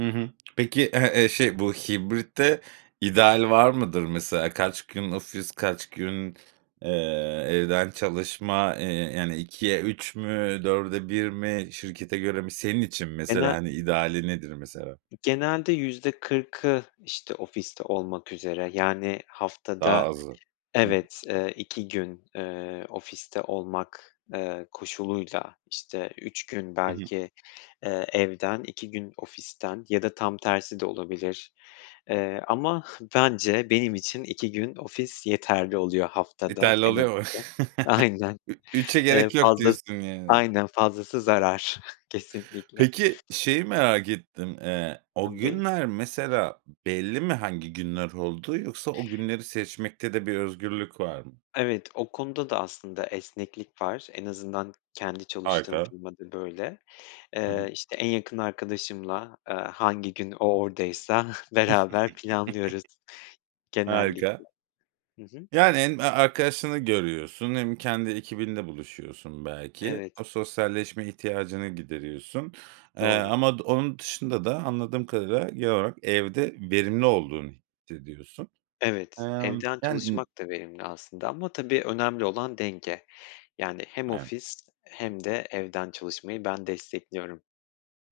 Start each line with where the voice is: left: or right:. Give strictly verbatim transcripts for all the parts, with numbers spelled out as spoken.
right: Hı hı. Peki, eh, eee, şey bu hibrit de ideal var mıdır mesela? Kaç gün ofis, kaç gün, ııı, evden çalışma, ııı, yani ikiye üç mü, dörde bir mi, şirkete göre mi? Senin için mesela
left: Gene
right: hani ideali nedir mesela?
left: Genelde yüzde kırkı işte ofiste olmak üzere, yani
right: Daha
left: haftada
right: azı. Hı hı.
left: evet, eee, iki gün, eee, ofiste olmak, eee, koşuluyla işte üç gün
right: Hı hı.
left: belki, eee, evden iki gün ofisten ya da tam tersi de olabilir, eee, ama bence benim için iki gün ofis yeterli oluyor. Haftada
right: Yeterli
left: en
right: oluyor mu?
left: azından aynen,
right: Ü üçe
left: eee,
right: gerek yok
left: fazlası
right: diyorsun yani.
left: aynen fazlası zarar kesinlikle.
right: Peki şeyi merak ettim. Iıı, o
left: Tabii.
right: günler mesela belli mi hangi günler olduğu, yoksa o günleri seçmekte de bir özgürlük var mı?
left: Evet o konuda da aslında esneklik var. En azından kendi çalıştığım
right: Harika.
left: firma da böyle.
right: Hı hı.
left: Iıı, işte en yakın arkadaşımla, ııı, hangi gün o oradaysa beraber planlıyoruz genellikle.
right: Harika.
left: Hı hı.
right: Yani hem arkadaşını görüyorsun hem kendi ekibinle buluşuyorsun belki.
left: Evet.
right: O sosyalleşme ihtiyacını gideriyorsun. Iıı,
left: Doğru.
right: ama od onun dışında da anladığım kadarıyla, genel olarak, evde verimli olduğunu hissediyorsun.
left: Evet,
right: Imm.
left: evden
right: Yani n
left: çalışmak da verimli aslında ama tabii önemli olan denge. Yani hem
right: Aynen.
left: ofis hem de evden çalışmayı ben destekliyorum.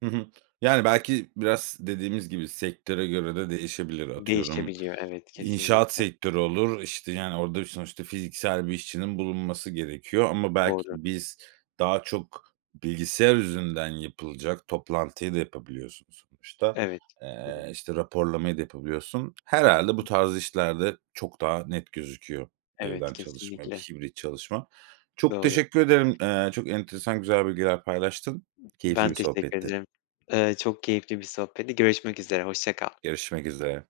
right: Hı hı. Yani belki biraz dediğimiz gibi sektöre göre de değişebilir. Atıyorum
left: Değişebiliyor evet
right: inşaat
left: kesinlikle.
right: sektörü olur, işte yani orada sonuçta fiziksel bir işçinin bulunması gerekiyor ama belki
left: Doğru.
right: biz, daha çok bilgisayar üzerinden yapılacak, toplantıyı da yapabiliyorsunuz sonuçta.
left: Evet.
right: Eee, işte raporlamayı da yapabiliyorsun. Herhâlde bu tarz işlerde çok daha net gözüküyor
left: Evet,
right: evden çalışma,
left: kesinlikle.
right: hibrit çalışma. Çok
left: Doğru.
right: teşekkür ederim. Iıı, çok enteresan güzel bilgiler paylaştın. Keyifli
left: Ben
right: bir
left: teşekkür
right: sohbetti.
left: ediyorum. Iıı, çok keyifli bir sohbetti. Görüşmek üzere, hoşça kal.
right: Görüşmek üzere.